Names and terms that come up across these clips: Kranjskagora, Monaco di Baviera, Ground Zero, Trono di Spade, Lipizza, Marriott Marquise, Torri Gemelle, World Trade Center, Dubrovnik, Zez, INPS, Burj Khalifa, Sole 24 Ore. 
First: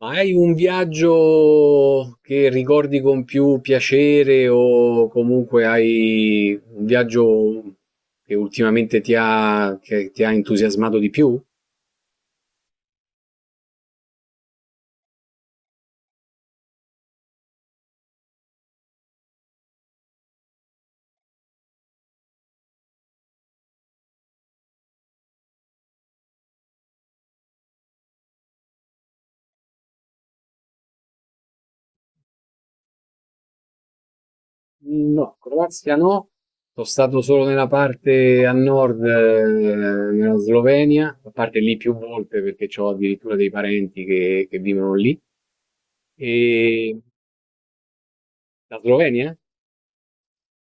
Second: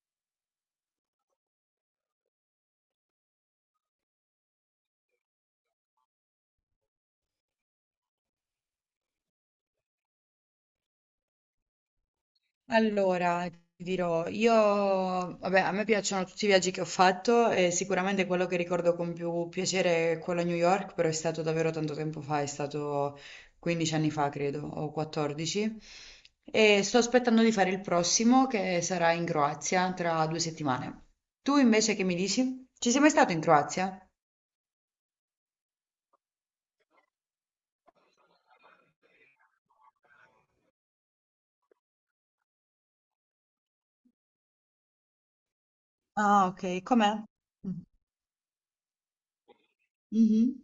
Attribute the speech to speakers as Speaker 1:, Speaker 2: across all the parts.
Speaker 1: Ma hai un viaggio che ricordi con più piacere o comunque hai un viaggio che ultimamente che ti ha entusiasmato di più?
Speaker 2: Allora, ti dirò, io, vabbè, a me piacciono tutti i viaggi che ho fatto e sicuramente quello che ricordo con più piacere è quello a New York, però è stato davvero tanto tempo fa, è stato 15 anni fa, credo, o 14. E sto aspettando di fare il prossimo che sarà in Croazia tra due settimane. Tu invece che mi dici? Ci sei mai stato in Croazia?
Speaker 1: No, Croazia no. Sono stato solo nella parte a nord, nella Slovenia, a parte lì più volte perché ho addirittura dei parenti che vivono lì.
Speaker 2: Ah, ok,
Speaker 1: E
Speaker 2: com'è? Mm.
Speaker 1: la Slovenia?
Speaker 2: Mhm.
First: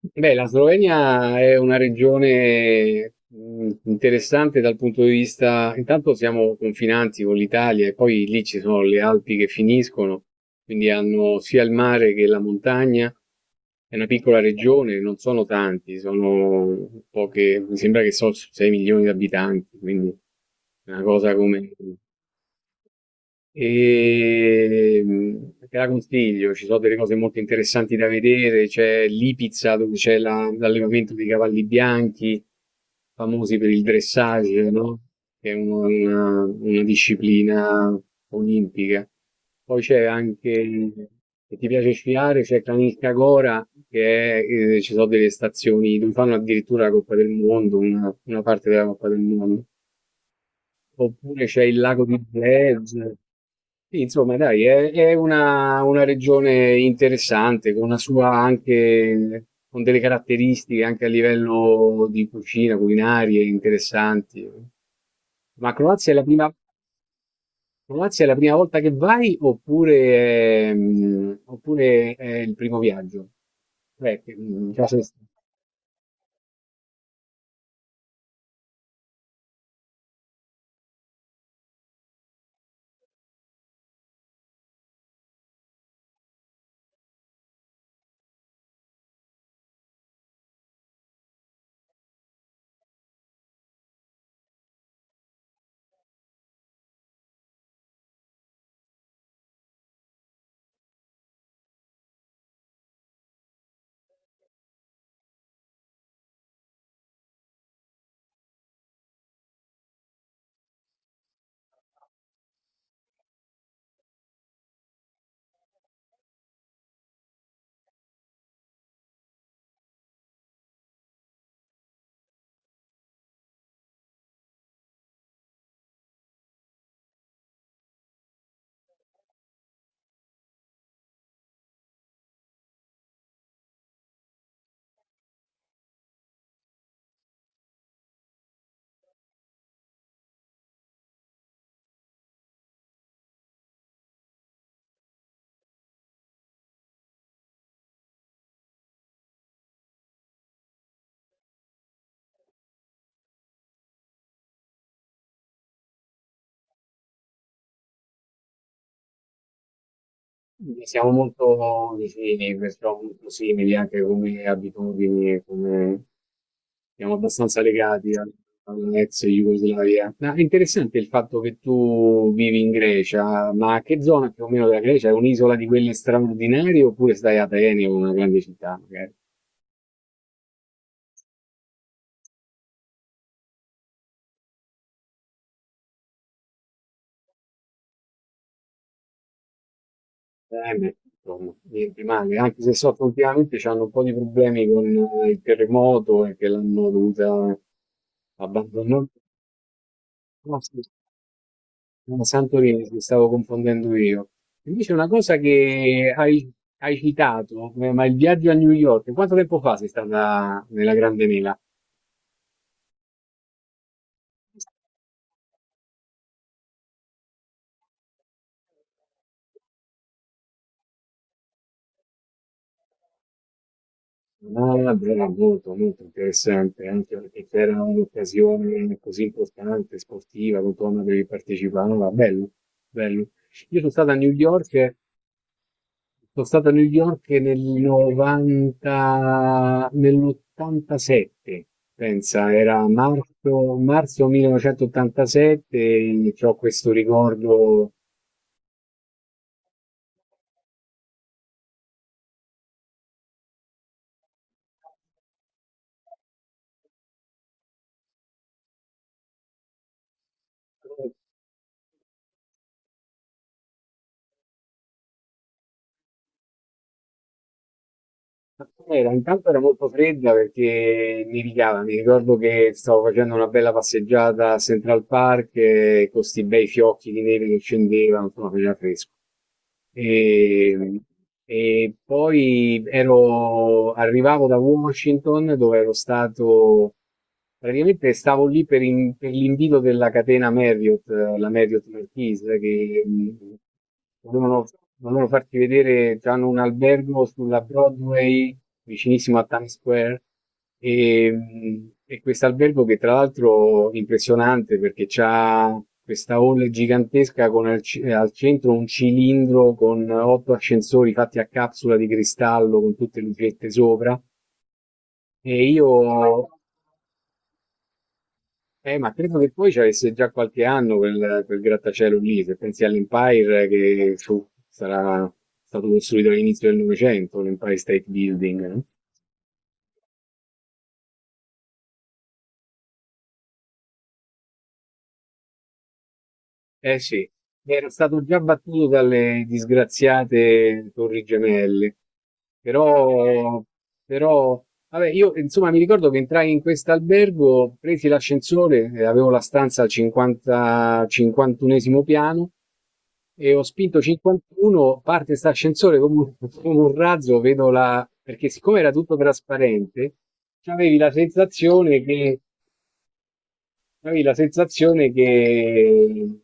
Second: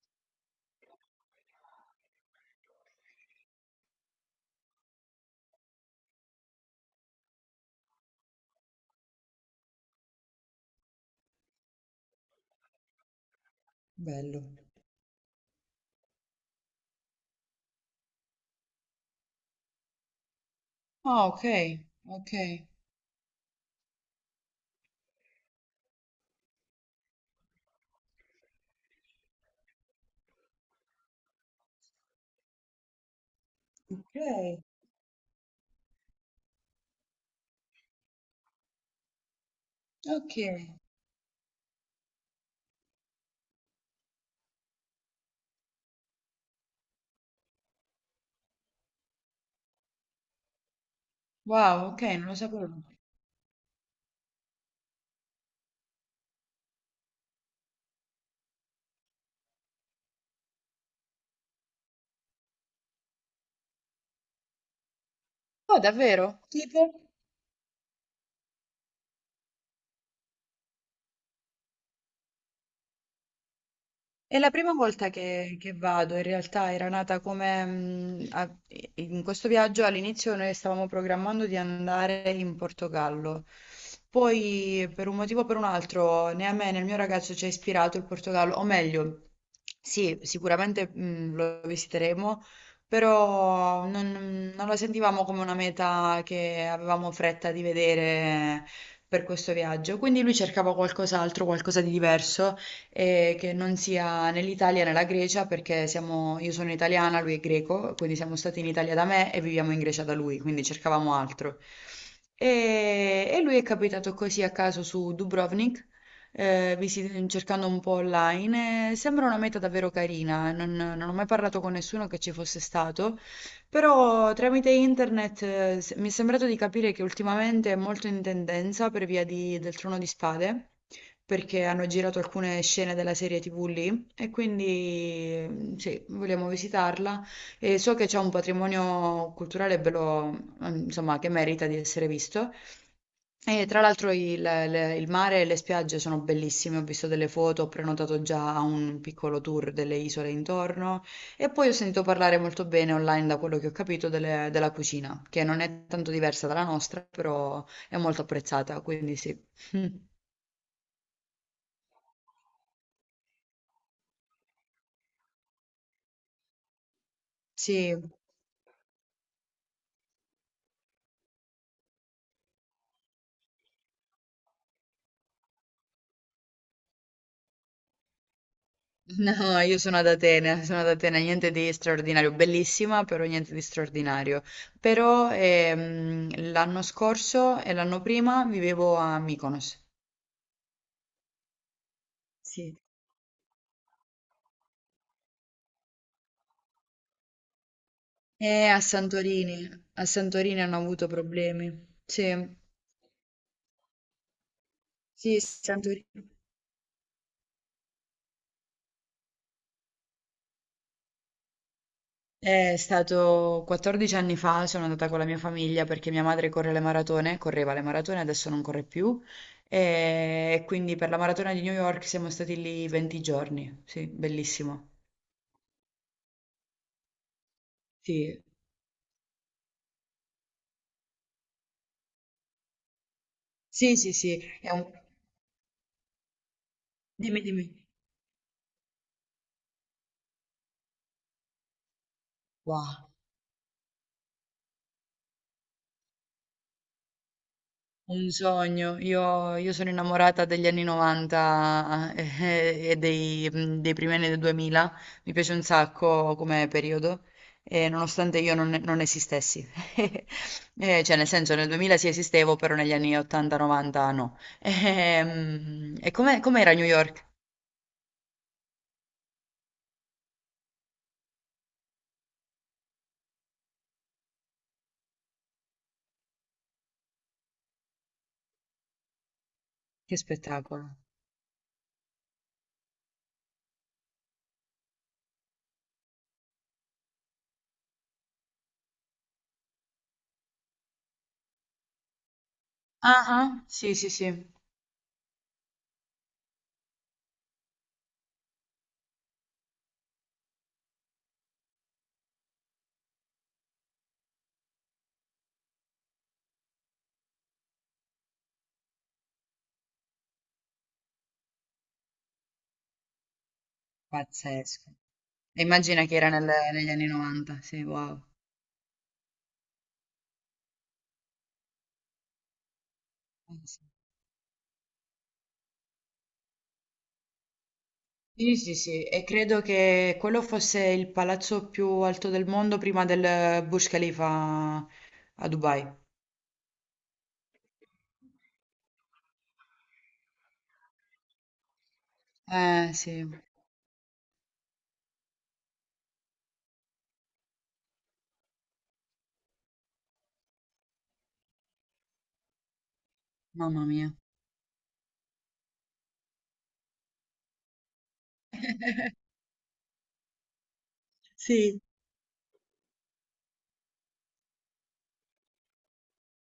Speaker 1: Beh, la Slovenia è una regione interessante dal punto di vista, intanto siamo confinanti con l'Italia e poi lì ci sono le Alpi che finiscono, quindi hanno sia il mare che la montagna. È una piccola
Speaker 2: Bello.
Speaker 1: regione, non sono tanti, sono poche, mi sembra che sono 6 milioni di abitanti, quindi è una
Speaker 2: Ah,
Speaker 1: cosa
Speaker 2: ok,
Speaker 1: come
Speaker 2: ok.
Speaker 1: te la consiglio, ci sono delle cose molto interessanti da vedere. C'è Lipizza dove c'è l'allevamento dei cavalli bianchi, famosi per il
Speaker 2: Ok,
Speaker 1: dressage, no? Che è una disciplina olimpica. Poi c'è
Speaker 2: ok.
Speaker 1: anche, se ti piace sciare, c'è Kranjskagora, che è, ci sono delle stazioni dove fanno addirittura la Coppa del Mondo, una parte della Coppa del Mondo. Oppure c'è
Speaker 2: Wow,
Speaker 1: il
Speaker 2: ok,
Speaker 1: lago di
Speaker 2: non lo sapevo.
Speaker 1: Zez. Sì, insomma, dai, è una regione interessante, con una sua anche, con delle caratteristiche anche a livello di cucina, culinarie interessanti. Ma
Speaker 2: Oh,
Speaker 1: Croazia è la
Speaker 2: davvero?
Speaker 1: prima,
Speaker 2: Tipo?
Speaker 1: Croazia è la prima volta che vai oppure, oppure è il primo viaggio? Beh,
Speaker 2: È la prima
Speaker 1: già sei
Speaker 2: volta
Speaker 1: stato.
Speaker 2: che, vado, in realtà era nata come in questo viaggio all'inizio noi stavamo programmando di andare in Portogallo, poi per un motivo o per un altro né a me né al mio ragazzo ci ha ispirato il Portogallo, o meglio, sì, sicuramente lo visiteremo, però non la sentivamo come una meta che avevamo fretta di vedere per questo viaggio, quindi lui cercava qualcos'altro, qualcosa di diverso e che non sia né l'Italia né la Grecia perché siamo, io sono italiana, lui è greco, quindi siamo stati in Italia da me e viviamo in Grecia da lui, quindi cercavamo altro. E lui è capitato così a caso su Dubrovnik, cercando un po' online. E sembra una meta davvero carina, non ho mai parlato con nessuno che ci fosse stato, però tramite internet, mi è sembrato di capire che ultimamente è molto in tendenza per via del Trono di Spade perché hanno girato alcune scene della serie TV lì e quindi sì, vogliamo visitarla e so che c'è un patrimonio culturale bello, mm, insomma, che merita di essere visto. E tra l'altro il mare e le spiagge sono bellissime, ho visto delle foto, ho prenotato già un piccolo tour delle isole intorno e poi ho sentito parlare molto bene online da quello che ho capito della cucina, che non è tanto diversa dalla nostra, però è molto apprezzata, quindi sì.
Speaker 1: Quindi siamo molto vicini, perciò molto simili anche come abitudini, e come... siamo abbastanza
Speaker 2: Sì.
Speaker 1: legati all'ex Jugoslavia. Ma è interessante il fatto che tu vivi in Grecia, ma che zona più o meno della Grecia? È un'isola di quelle straordinarie oppure stai a Atene o una grande città, magari?
Speaker 2: No, io sono ad Atene, niente di straordinario, bellissima, però niente di straordinario. Però l'anno scorso e l'anno prima vivevo a Mykonos.
Speaker 1: Atene, insomma, niente male, anche se
Speaker 2: Sì,
Speaker 1: so che ultimamente hanno un po' di problemi con il terremoto e che l'hanno dovuta
Speaker 2: e a
Speaker 1: abbandonare.
Speaker 2: Santorini. A
Speaker 1: No,
Speaker 2: Santorini hanno
Speaker 1: sì.
Speaker 2: avuto problemi.
Speaker 1: Ah,
Speaker 2: Sì,
Speaker 1: Santorini, mi stavo confondendo io. Invece una cosa
Speaker 2: sì, Santorini.
Speaker 1: hai citato, ma il viaggio a New York, quanto tempo fa sei stata nella Grande Mela?
Speaker 2: È stato 14 anni fa, sono andata con la mia famiglia perché mia madre corre le maratone, correva le maratone, adesso non corre più. E quindi per la maratona di New York siamo stati lì 20 giorni. Sì, bellissimo.
Speaker 1: Ah, bella, molto, molto interessante, anche perché c'era
Speaker 2: Sì,
Speaker 1: un'occasione così importante, sportiva, con cui dovevi partecipare, no, bello, bello. Io sono
Speaker 2: sì,
Speaker 1: stato
Speaker 2: sì,
Speaker 1: a New
Speaker 2: sì. È un...
Speaker 1: York Sono stato a New York
Speaker 2: Dimmi,
Speaker 1: nel
Speaker 2: dimmi.
Speaker 1: 90, nell'87, pensa, era
Speaker 2: Wow.
Speaker 1: marzo, marzo 1987 e ho questo ricordo.
Speaker 2: Un sogno, io sono innamorata degli anni 90, e dei, dei primi anni del 2000, mi piace un sacco come periodo, e nonostante io non, non esistessi, eh, cioè nel senso nel 2000 sì esistevo, però negli anni 80-90 no. E, come com'era New York?
Speaker 1: Ma Era, intanto era molto fredda perché nevicava, mi ricordo che stavo facendo una bella passeggiata a Central Park, con questi bei fiocchi di neve che scendevano, insomma faceva fresco.
Speaker 2: Che spettacolo.
Speaker 1: E, e poi ero, arrivavo da Washington dove ero stato, praticamente stavo lì per l'invito della catena Marriott, la Marriott Marquise, che,
Speaker 2: Ah, ah, sì, sì, sì,
Speaker 1: Volevano volevano farti vedere già in un albergo sulla Broadway, vicinissimo a Times Square, e questo albergo che tra l'altro è impressionante perché c'ha questa hall gigantesca con al centro un cilindro con otto ascensori fatti a capsula di cristallo con tutte le lucette sopra.
Speaker 2: pazzesco. E
Speaker 1: E io
Speaker 2: immagina che era negli anni 90, sì, wow.
Speaker 1: Ma credo che poi ci avesse già qualche anno quel grattacielo lì, se pensi all'Empire
Speaker 2: Sì.
Speaker 1: sarà stato costruito all'inizio del Novecento, l'Empire State
Speaker 2: Sì,
Speaker 1: Building,
Speaker 2: sì,
Speaker 1: no?
Speaker 2: sì, e credo che quello fosse il palazzo più alto del mondo prima del Burj Khalifa a Dubai.
Speaker 1: Eh sì, era stato già battuto dalle disgraziate Torri Gemelle.
Speaker 2: Eh sì,
Speaker 1: Però, però, vabbè, io insomma mi ricordo che entrai in questo albergo, presi l'ascensore, avevo la stanza al 50, 51esimo piano e ho
Speaker 2: mamma
Speaker 1: spinto
Speaker 2: mia.
Speaker 1: 51, parte questo ascensore come un, come un razzo, vedo la... perché siccome era tutto trasparente, avevi la
Speaker 2: Sì.
Speaker 1: sensazione che, avevi la sensazione che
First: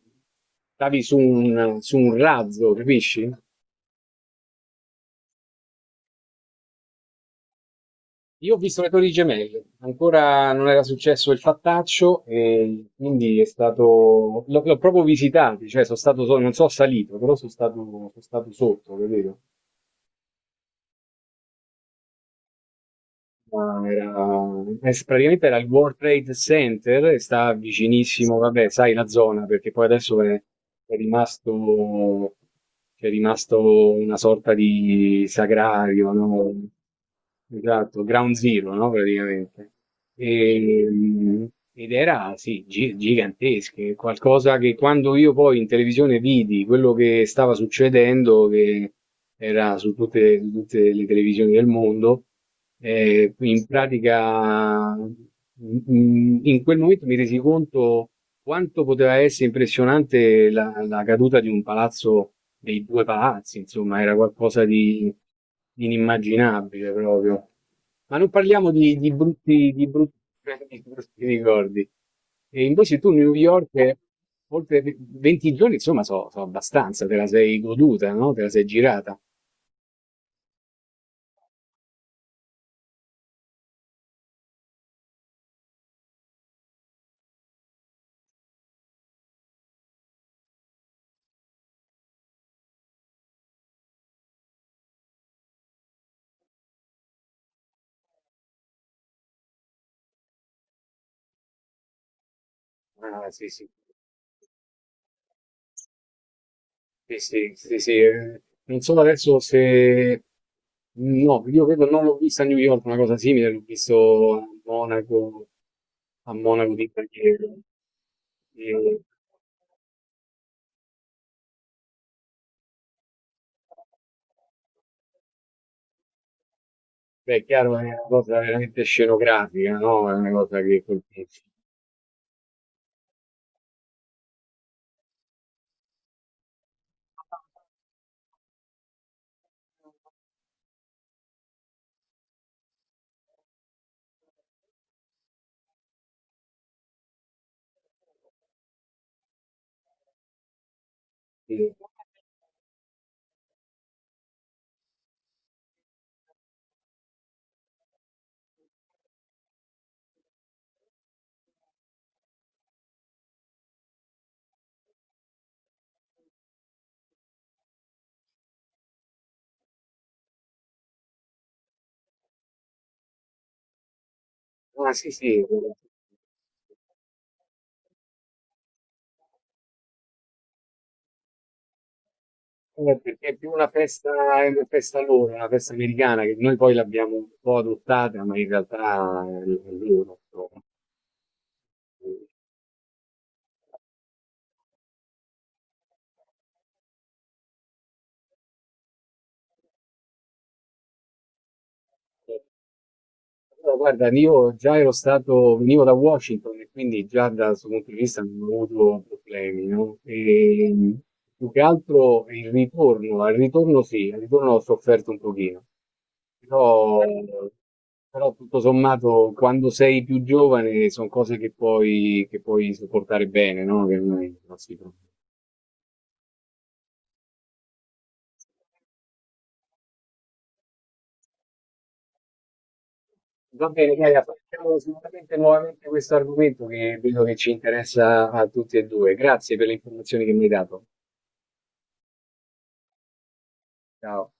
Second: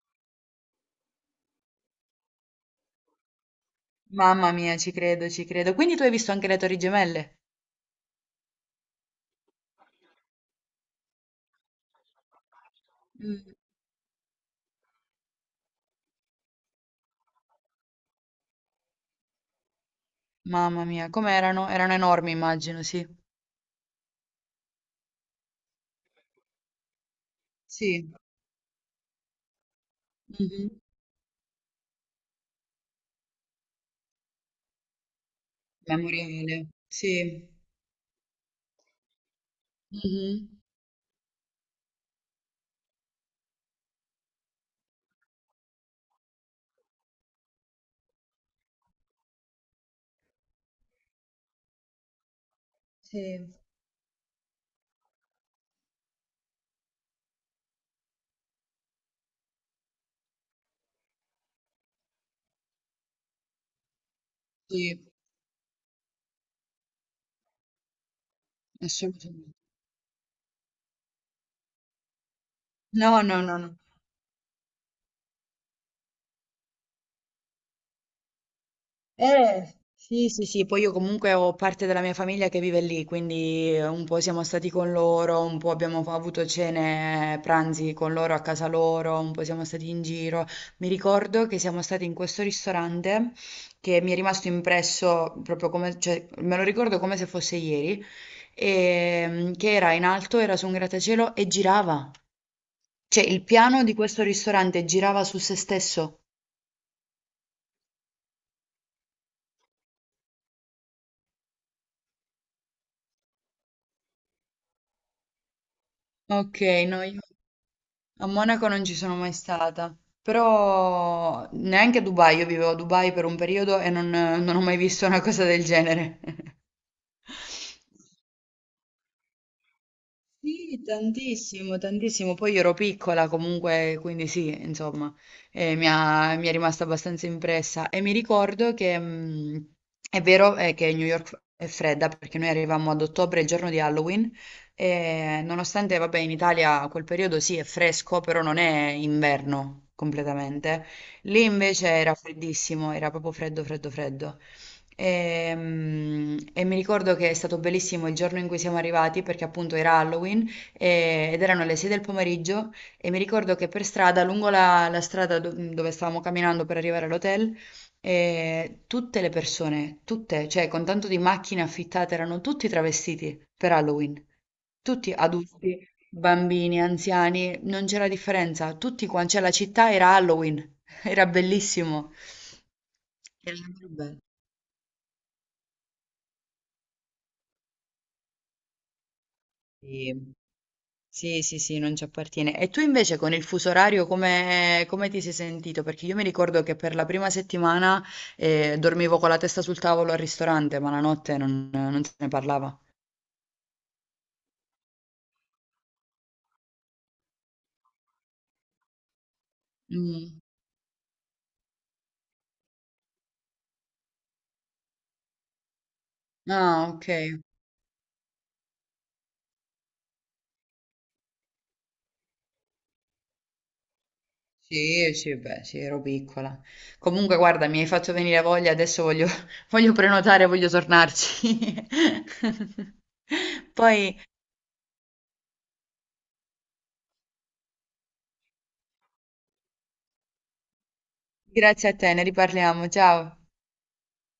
Speaker 1: stavi su un razzo, capisci?
Speaker 2: Mamma mia, ci credo, ci credo. Quindi tu hai visto anche le Torri Gemelle?
Speaker 1: Io ho visto le Torri Gemelle, ancora non era successo il fattaccio e quindi è
Speaker 2: Mm.
Speaker 1: stato... l'ho proprio visitato, cioè sono stato, non sono salito, però sono stato sotto, capito?
Speaker 2: Mamma mia, com'erano? Erano enormi, immagino, sì.
Speaker 1: Ma era s praticamente era il World Trade Center e sta
Speaker 2: Sì.
Speaker 1: vicinissimo, vabbè, sai la zona, perché poi adesso
Speaker 2: Mhm.
Speaker 1: è rimasto, c'è rimasto una sorta di sagrario, no?
Speaker 2: Memoriale. Sì.
Speaker 1: Esatto, Ground Zero, no? Praticamente.
Speaker 2: Mhm.
Speaker 1: E, mm, ed era, sì, gigantesche, qualcosa che quando io poi in televisione vidi quello che stava succedendo, che era su tutte le televisioni del mondo,
Speaker 2: Sì.
Speaker 1: in pratica, in quel momento mi resi conto quanto poteva essere impressionante la caduta di un palazzo, dei due palazzi, insomma, era
Speaker 2: Sì,
Speaker 1: di inimmaginabile proprio. Ma non parliamo
Speaker 2: assolutamente.
Speaker 1: di brutti, di brutti ricordi. E invece tu,
Speaker 2: No,
Speaker 1: New
Speaker 2: no, no, no.
Speaker 1: York, oltre 20 giorni, insomma, so, so abbastanza, te la sei goduta, no? Te la sei girata.
Speaker 2: Sì, sì, sì, poi io comunque ho parte della mia famiglia che vive lì, quindi un po' siamo stati con loro, un po' abbiamo avuto cene, pranzi con loro a casa loro, un po' siamo stati in giro. Mi ricordo che siamo stati in questo ristorante che mi è rimasto impresso proprio come, cioè, me lo ricordo come se fosse ieri, e, che era in alto, era su un grattacielo e girava. Cioè,
Speaker 1: Ah,
Speaker 2: il
Speaker 1: sì, sì.
Speaker 2: piano di questo ristorante girava su se stesso.
Speaker 1: Sì, sì, sì, sì, non so adesso se... No, io credo non l'ho vista a New York, una cosa simile, l'ho visto a
Speaker 2: Ok,
Speaker 1: Monaco di
Speaker 2: no, io...
Speaker 1: Baviera.
Speaker 2: A
Speaker 1: E,
Speaker 2: Monaco non ci sono mai stata, però neanche a Dubai, io vivevo a Dubai per un periodo e non ho mai visto una cosa del genere.
Speaker 1: beh, è chiaro, è una cosa veramente scenografica, no? È una cosa che
Speaker 2: Sì,
Speaker 1: colpisce.
Speaker 2: tantissimo, tantissimo. Poi io ero piccola comunque, quindi sì, insomma, mi è rimasta abbastanza impressa. E mi ricordo che è vero che New York è fredda perché noi arrivavamo ad ottobre, il giorno di Halloween, e nonostante, vabbè, in Italia quel periodo sì è fresco, però non è inverno completamente. Lì
Speaker 1: Sì.
Speaker 2: invece era freddissimo, era proprio freddo, freddo, freddo. Ehm, E, mi ricordo che è stato bellissimo il giorno in cui siamo arrivati perché appunto era Halloween ed erano le 6 del pomeriggio e mi ricordo che per strada, la strada dove stavamo camminando per arrivare all'hotel, tutte le persone, tutte, cioè con tanto di macchine affittate, erano tutti travestiti per Halloween,
Speaker 1: Ah, sì,
Speaker 2: tutti
Speaker 1: sì.
Speaker 2: adulti, bambini, anziani, non c'era differenza, tutti quanti, cioè la città era Halloween, era bellissimo.
Speaker 1: Perché è più
Speaker 2: Era
Speaker 1: una
Speaker 2: davvero
Speaker 1: festa,
Speaker 2: bello.
Speaker 1: è una festa loro, una festa americana, che noi poi l'abbiamo un po' adottata, ma in realtà è loro,
Speaker 2: Sì.
Speaker 1: insomma.
Speaker 2: Sì, sì, sì, non ci appartiene. E tu invece con il fuso orario come, come ti sei sentito? Perché io mi ricordo che per la prima settimana dormivo con la testa sul tavolo al ristorante, ma la notte non se ne parlava.
Speaker 1: Allora, guarda, io già ero stato, venivo da Washington e quindi già da questo punto di vista non ho avuto problemi, no?
Speaker 2: Mm.
Speaker 1: E più che altro il ritorno, al ritorno sì, al ritorno ho sofferto un pochino,
Speaker 2: Ah,
Speaker 1: però,
Speaker 2: ok.
Speaker 1: però tutto sommato quando sei più giovane sono cose che puoi sopportare bene, no? Che non si trova.
Speaker 2: Sì, sì, beh, sì, ero piccola. Comunque, guarda, mi hai fatto venire voglia, adesso voglio, voglio prenotare, voglio tornarci.
Speaker 1: Va bene,
Speaker 2: Poi,
Speaker 1: Chiara, facciamo sicuramente nuovamente questo argomento che vedo che ci interessa a tutti e due. Grazie per le informazioni che mi hai dato.
Speaker 2: grazie a te, ne riparliamo. Ciao.
Speaker 1: Ciao.